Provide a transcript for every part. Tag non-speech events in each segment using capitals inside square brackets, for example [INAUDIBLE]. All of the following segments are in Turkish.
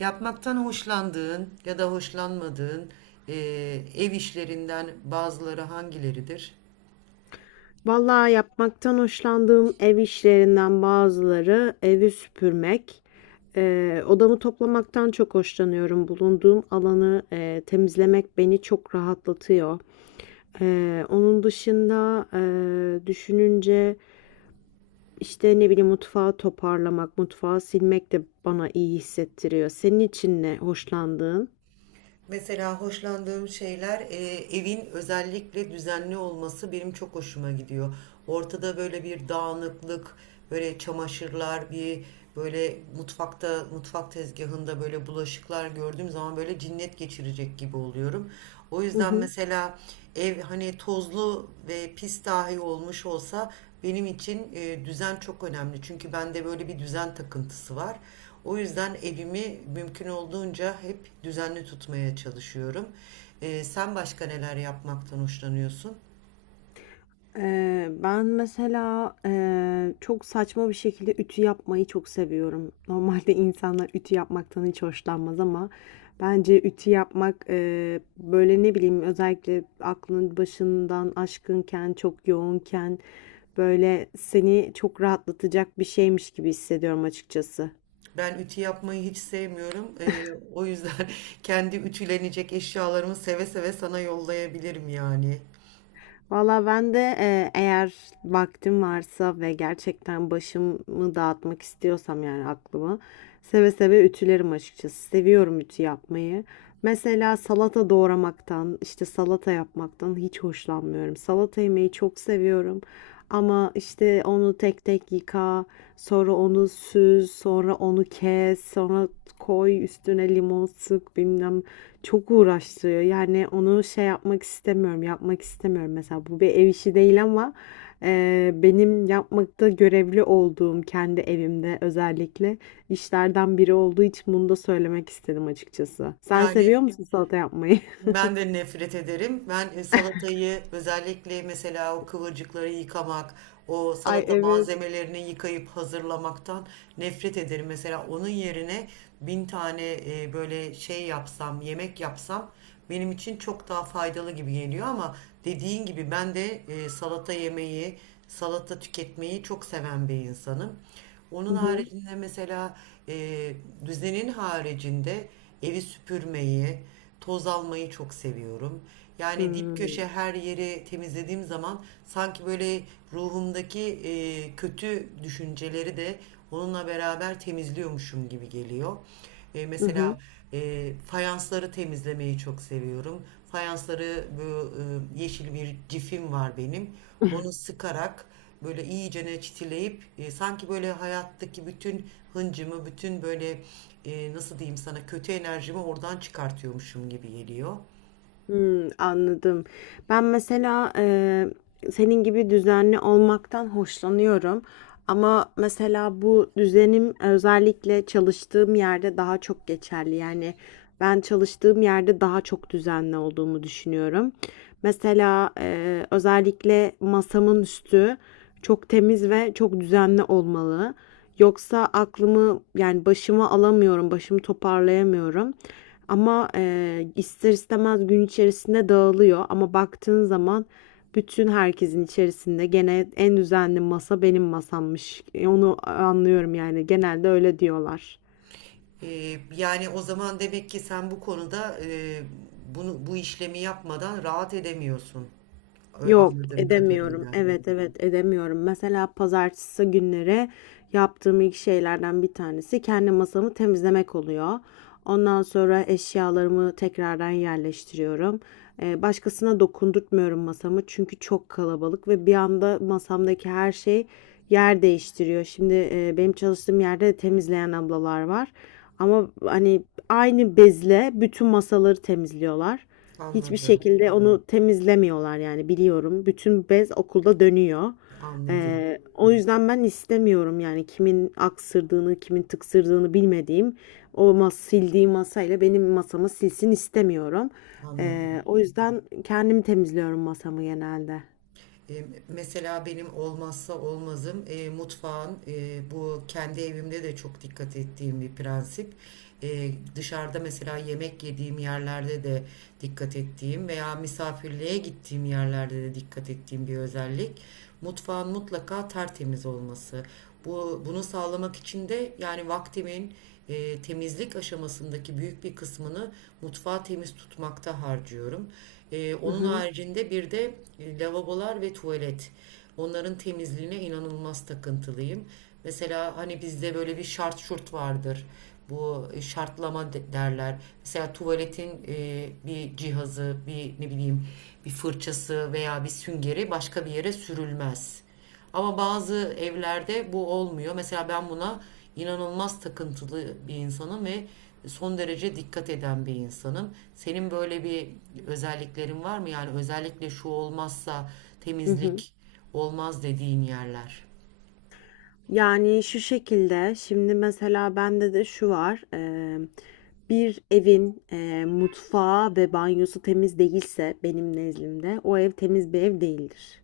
Yapmaktan hoşlandığın ya da hoşlanmadığın e, ev işlerinden bazıları hangileridir? Vallahi yapmaktan hoşlandığım ev işlerinden bazıları evi süpürmek, odamı toplamaktan çok hoşlanıyorum. Bulunduğum alanı temizlemek beni çok rahatlatıyor. Onun dışında düşününce işte ne bileyim mutfağı toparlamak, mutfağı silmek de bana iyi hissettiriyor. Senin için ne hoşlandığın? Mesela hoşlandığım şeyler, evin özellikle düzenli olması benim çok hoşuma gidiyor. Ortada böyle bir dağınıklık, böyle çamaşırlar, bir böyle mutfakta, mutfak tezgahında böyle bulaşıklar gördüğüm zaman böyle cinnet geçirecek gibi oluyorum. O Hı yüzden hı. mesela ev hani tozlu ve pis dahi olmuş olsa benim için düzen çok önemli. Çünkü bende böyle bir düzen takıntısı var. O yüzden evimi mümkün olduğunca hep düzenli tutmaya çalışıyorum. Sen başka neler yapmaktan hoşlanıyorsun? Ben mesela, çok saçma bir şekilde ütü yapmayı çok seviyorum. Normalde insanlar ütü yapmaktan hiç hoşlanmaz ama bence ütü yapmak, böyle, ne bileyim, özellikle aklın başından aşkınken, çok yoğunken, böyle, seni çok rahatlatacak bir şeymiş gibi hissediyorum açıkçası. Ben ütü yapmayı hiç sevmiyorum. O yüzden [LAUGHS] kendi ütülenecek eşyalarımı seve seve sana yollayabilirim yani. Valla ben de eğer vaktim varsa ve gerçekten başımı dağıtmak istiyorsam yani aklımı seve seve ütülerim açıkçası. Seviyorum ütü yapmayı. Mesela salata doğramaktan, işte salata yapmaktan hiç hoşlanmıyorum. Salata yemeyi çok seviyorum. Ama işte onu tek tek yıka, sonra onu süz, sonra onu kes, sonra koy üstüne limon sık bilmem çok uğraştırıyor. Yani onu şey yapmak istemiyorum, yapmak istemiyorum. Mesela bu bir ev işi değil ama benim yapmakta görevli olduğum kendi evimde özellikle işlerden biri olduğu için bunu da söylemek istedim açıkçası. Sen Yani seviyor musun salata yapmayı? ben de nefret ederim. Ben salatayı özellikle mesela o kıvırcıkları yıkamak, o [LAUGHS] Ay salata evet. malzemelerini yıkayıp hazırlamaktan nefret ederim. Mesela onun yerine bin tane böyle şey yapsam, yemek yapsam benim için çok daha faydalı gibi geliyor ama dediğin gibi ben de salata yemeyi, salata tüketmeyi çok seven bir insanım. Onun Hı hı. haricinde mesela, e, düzenin haricinde evi süpürmeyi, toz almayı çok seviyorum. Yani dip köşe Hı. her yeri temizlediğim zaman sanki böyle ruhumdaki kötü düşünceleri de onunla beraber temizliyormuşum gibi geliyor. E, Hı hı. mesela fayansları temizlemeyi çok seviyorum. Fayansları bu, yeşil bir cifim var benim. Onu sıkarak böyle iyicene çitileyip, sanki böyle hayattaki bütün hıncımı, bütün böyle, nasıl diyeyim sana, kötü enerjimi oradan çıkartıyormuşum gibi geliyor. Hmm, anladım. Ben mesela senin gibi düzenli olmaktan hoşlanıyorum. Ama mesela bu düzenim özellikle çalıştığım yerde daha çok geçerli. Yani ben çalıştığım yerde daha çok düzenli olduğumu düşünüyorum. Mesela özellikle masamın üstü çok temiz ve çok düzenli olmalı. Yoksa aklımı yani başıma alamıyorum, başımı toparlayamıyorum. Ama ister istemez gün içerisinde dağılıyor ama baktığın zaman bütün herkesin içerisinde gene en düzenli masa benim masammış. Onu anlıyorum yani genelde öyle diyorlar. E, yani o zaman demek ki sen bu konuda, bu işlemi yapmadan rahat edemiyorsun. Yok Anladığım edemiyorum. kadarıyla. Evet, evet, edemiyorum. Mesela pazartesi günleri yaptığım ilk şeylerden bir tanesi kendi masamı temizlemek oluyor. Ondan sonra eşyalarımı tekrardan yerleştiriyorum. Başkasına dokundurtmuyorum masamı çünkü çok kalabalık ve bir anda masamdaki her şey yer değiştiriyor. Şimdi benim çalıştığım yerde de temizleyen ablalar var. Ama hani aynı bezle bütün masaları temizliyorlar. Hiçbir Anladım. şekilde onu temizlemiyorlar yani biliyorum. Bütün bez okulda dönüyor. Anladım. O yüzden ben istemiyorum yani kimin aksırdığını, kimin tıksırdığını bilmediğim o sildiği masayla benim masamı silsin istemiyorum. Anladım. O yüzden kendim temizliyorum masamı genelde. Mesela benim olmazsa olmazım, mutfağın, bu kendi evimde de çok dikkat ettiğim bir prensip. E, Dışarıda mesela yemek yediğim yerlerde de dikkat ettiğim veya misafirliğe gittiğim yerlerde de dikkat ettiğim bir özellik: mutfağın mutlaka tertemiz olması. Bunu sağlamak için de yani vaktimin, temizlik aşamasındaki büyük bir kısmını mutfağı temiz tutmakta harcıyorum. E, Hı onun hı, haricinde bir de lavabolar ve tuvalet. Onların temizliğine inanılmaz takıntılıyım. Mesela hani bizde böyle bir şart şurt vardır. Bu, şartlama derler. Mesela tuvaletin, bir cihazı, bir ne bileyim bir fırçası veya bir süngeri başka bir yere sürülmez. Ama bazı evlerde bu olmuyor. Mesela ben buna inanılmaz takıntılı bir insanım ve son derece dikkat eden bir insanım. Senin böyle bir özelliklerin var mı? Yani özellikle şu olmazsa hı hı. temizlik olmaz dediğin yerler. Yani şu şekilde şimdi mesela bende de şu var. Bir evin mutfağı ve banyosu temiz değilse benim nezdimde o ev temiz bir ev değildir.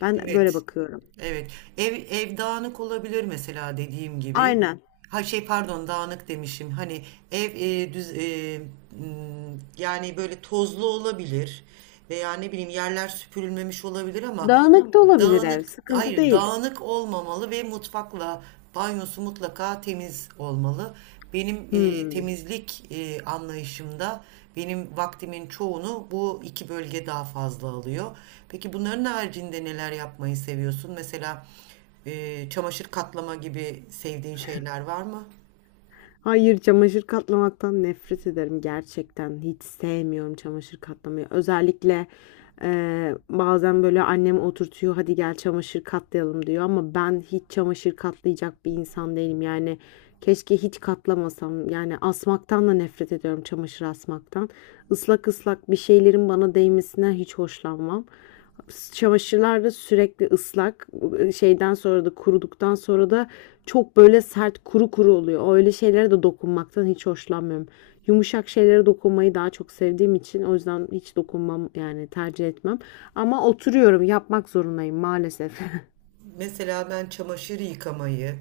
Ben böyle Evet. bakıyorum. Evet. Ev, ev dağınık olabilir mesela dediğim gibi. Aynen. Ha şey pardon, dağınık demişim. Hani ev, yani böyle tozlu olabilir veya ne bileyim yerler süpürülmemiş olabilir ama Dağınık da olabilir ev, dağınık, sıkıntı hayır değil. dağınık olmamalı ve mutfakla banyosu mutlaka temiz olmalı. Benim Hmm. temizlik anlayışımda benim vaktimin çoğunu bu iki bölge daha fazla alıyor. Peki bunların haricinde neler yapmayı seviyorsun? Mesela çamaşır katlama gibi sevdiğin şeyler var mı? Hayır, çamaşır katlamaktan nefret ederim gerçekten. Hiç sevmiyorum çamaşır katlamayı. Özellikle bazen böyle annem oturtuyor, hadi gel çamaşır katlayalım diyor ama ben hiç çamaşır katlayacak bir insan değilim. Yani keşke hiç katlamasam. Yani asmaktan da nefret ediyorum çamaşır asmaktan. Islak ıslak bir şeylerin bana değmesinden hiç hoşlanmam. Çamaşırlar da sürekli ıslak. Şeyden sonra da kuruduktan sonra da çok böyle sert kuru kuru oluyor. Öyle şeylere de dokunmaktan hiç hoşlanmıyorum. Yumuşak şeylere dokunmayı daha çok sevdiğim için o yüzden hiç dokunmam yani tercih etmem. Ama oturuyorum yapmak zorundayım maalesef. [LAUGHS] Mesela ben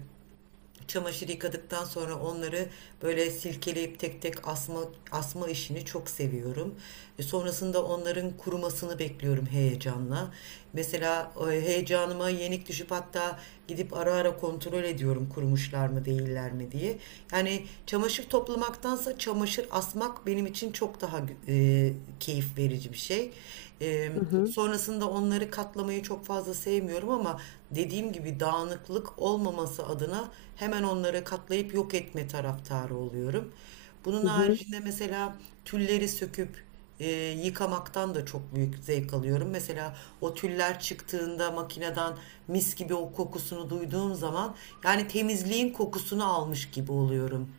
çamaşır yıkadıktan sonra onları böyle silkeleyip tek tek asma işini çok seviyorum. E, sonrasında onların kurumasını bekliyorum heyecanla. Mesela heyecanıma yenik düşüp hatta gidip ara ara kontrol ediyorum kurumuşlar mı değiller mi diye. Yani çamaşır toplamaktansa çamaşır asmak benim için çok daha, e, keyif verici bir şey. E, Hı evet. hı. Sonrasında onları katlamayı çok fazla sevmiyorum ama dediğim gibi dağınıklık olmaması adına hemen onları katlayıp yok etme taraftarı oluyorum. Bunun Hı hı. haricinde mesela tülleri söküp, e, yıkamaktan da çok büyük zevk alıyorum. Mesela o tüller çıktığında makineden mis gibi o kokusunu duyduğum zaman yani temizliğin kokusunu almış gibi oluyorum.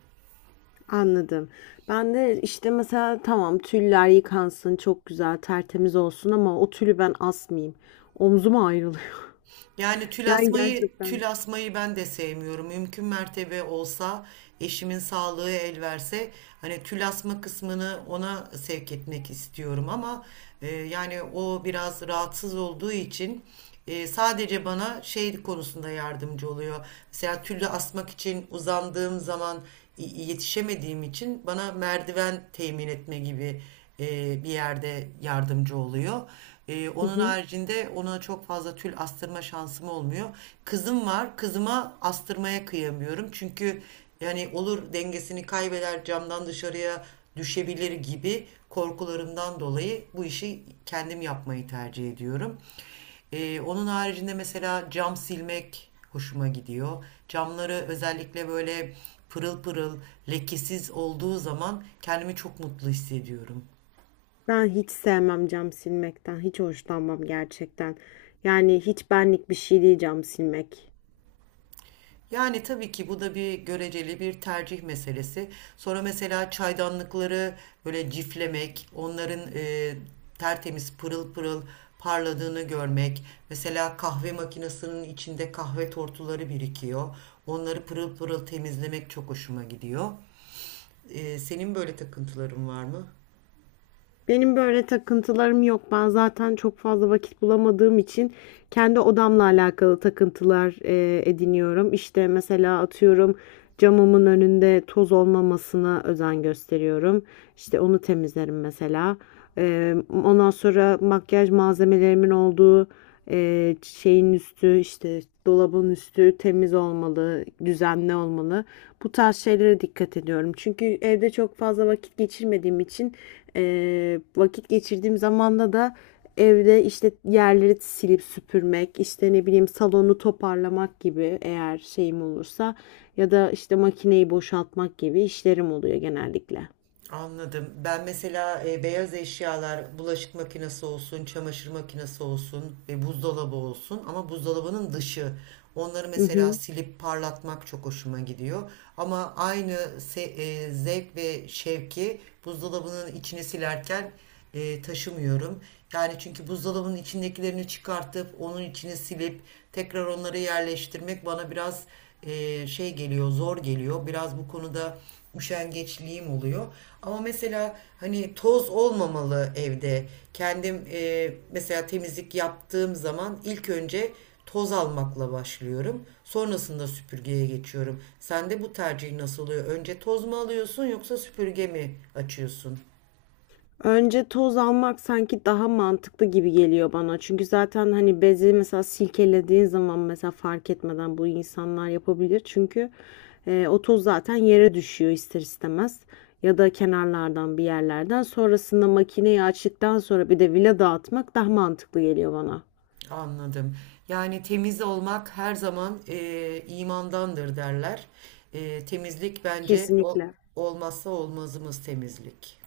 Anladım. Ben de işte mesela tamam tüller yıkansın çok güzel tertemiz olsun ama o tülü ben asmayayım. Omzuma ayrılıyor. Yani [LAUGHS] Yani gerçekten. tül asmayı ben de sevmiyorum. Mümkün mertebe olsa, eşimin sağlığı el verse hani tül asma kısmını ona sevk etmek istiyorum ama yani o biraz rahatsız olduğu için sadece bana şey konusunda yardımcı oluyor. Mesela tülü asmak için uzandığım zaman yetişemediğim için bana merdiven temin etme gibi bir yerde yardımcı oluyor. E, Hı onun hı. haricinde ona çok fazla tül astırma şansım olmuyor. Kızım var. Kızıma astırmaya kıyamıyorum. Çünkü yani olur dengesini kaybeder, camdan dışarıya düşebilir gibi korkularımdan dolayı bu işi kendim yapmayı tercih ediyorum. Onun haricinde mesela cam silmek hoşuma gidiyor. Camları özellikle böyle pırıl pırıl, lekesiz olduğu zaman kendimi çok mutlu hissediyorum. Ben hiç sevmem cam silmekten. Hiç hoşlanmam gerçekten. Yani hiç benlik bir şey değil cam silmek. Yani tabii ki bu da bir göreceli bir tercih meselesi. Sonra mesela çaydanlıkları böyle ciflemek, onların tertemiz pırıl pırıl parladığını görmek. Mesela kahve makinesinin içinde kahve tortuları birikiyor. Onları pırıl pırıl temizlemek çok hoşuma gidiyor. E, senin böyle takıntıların var mı? Benim böyle takıntılarım yok. Ben zaten çok fazla vakit bulamadığım için kendi odamla alakalı takıntılar ediniyorum. İşte mesela atıyorum camımın önünde toz olmamasına özen gösteriyorum. İşte onu temizlerim mesela. E, Ondan sonra makyaj malzemelerimin olduğu şeyin üstü işte dolabın üstü temiz olmalı, düzenli olmalı. Bu tarz şeylere dikkat ediyorum. Çünkü evde çok fazla vakit geçirmediğim için vakit geçirdiğim zamanda da evde işte yerleri silip süpürmek, işte ne bileyim salonu toparlamak gibi eğer şeyim olursa ya da işte makineyi boşaltmak gibi işlerim oluyor genellikle. Anladım. Ben mesela beyaz eşyalar, bulaşık makinesi olsun, çamaşır makinesi olsun ve buzdolabı olsun, ama buzdolabının dışı. Onları Hı mesela hı. silip parlatmak çok hoşuma gidiyor. Ama aynı zevk ve şevki buzdolabının içini silerken taşımıyorum. Yani çünkü buzdolabının içindekilerini çıkartıp onun içini silip tekrar onları yerleştirmek bana biraz zor geliyor. Biraz bu konuda üşengeçliğim oluyor. Ama mesela hani toz olmamalı evde. Kendim, mesela temizlik yaptığım zaman ilk önce toz almakla başlıyorum. Sonrasında süpürgeye geçiyorum. Sende bu tercih nasıl oluyor? Önce toz mu alıyorsun yoksa süpürge mi açıyorsun? Önce toz almak sanki daha mantıklı gibi geliyor bana. Çünkü zaten hani bezi mesela silkelediğin zaman mesela fark etmeden bu insanlar yapabilir. Çünkü o toz zaten yere düşüyor ister istemez. Ya da kenarlardan bir yerlerden. Sonrasında makineyi açtıktan sonra bir de vila dağıtmak daha mantıklı geliyor bana. Anladım. Yani temiz olmak her zaman, imandandır derler. Temizlik bence Kesinlikle. olmazsa olmazımız temizlik.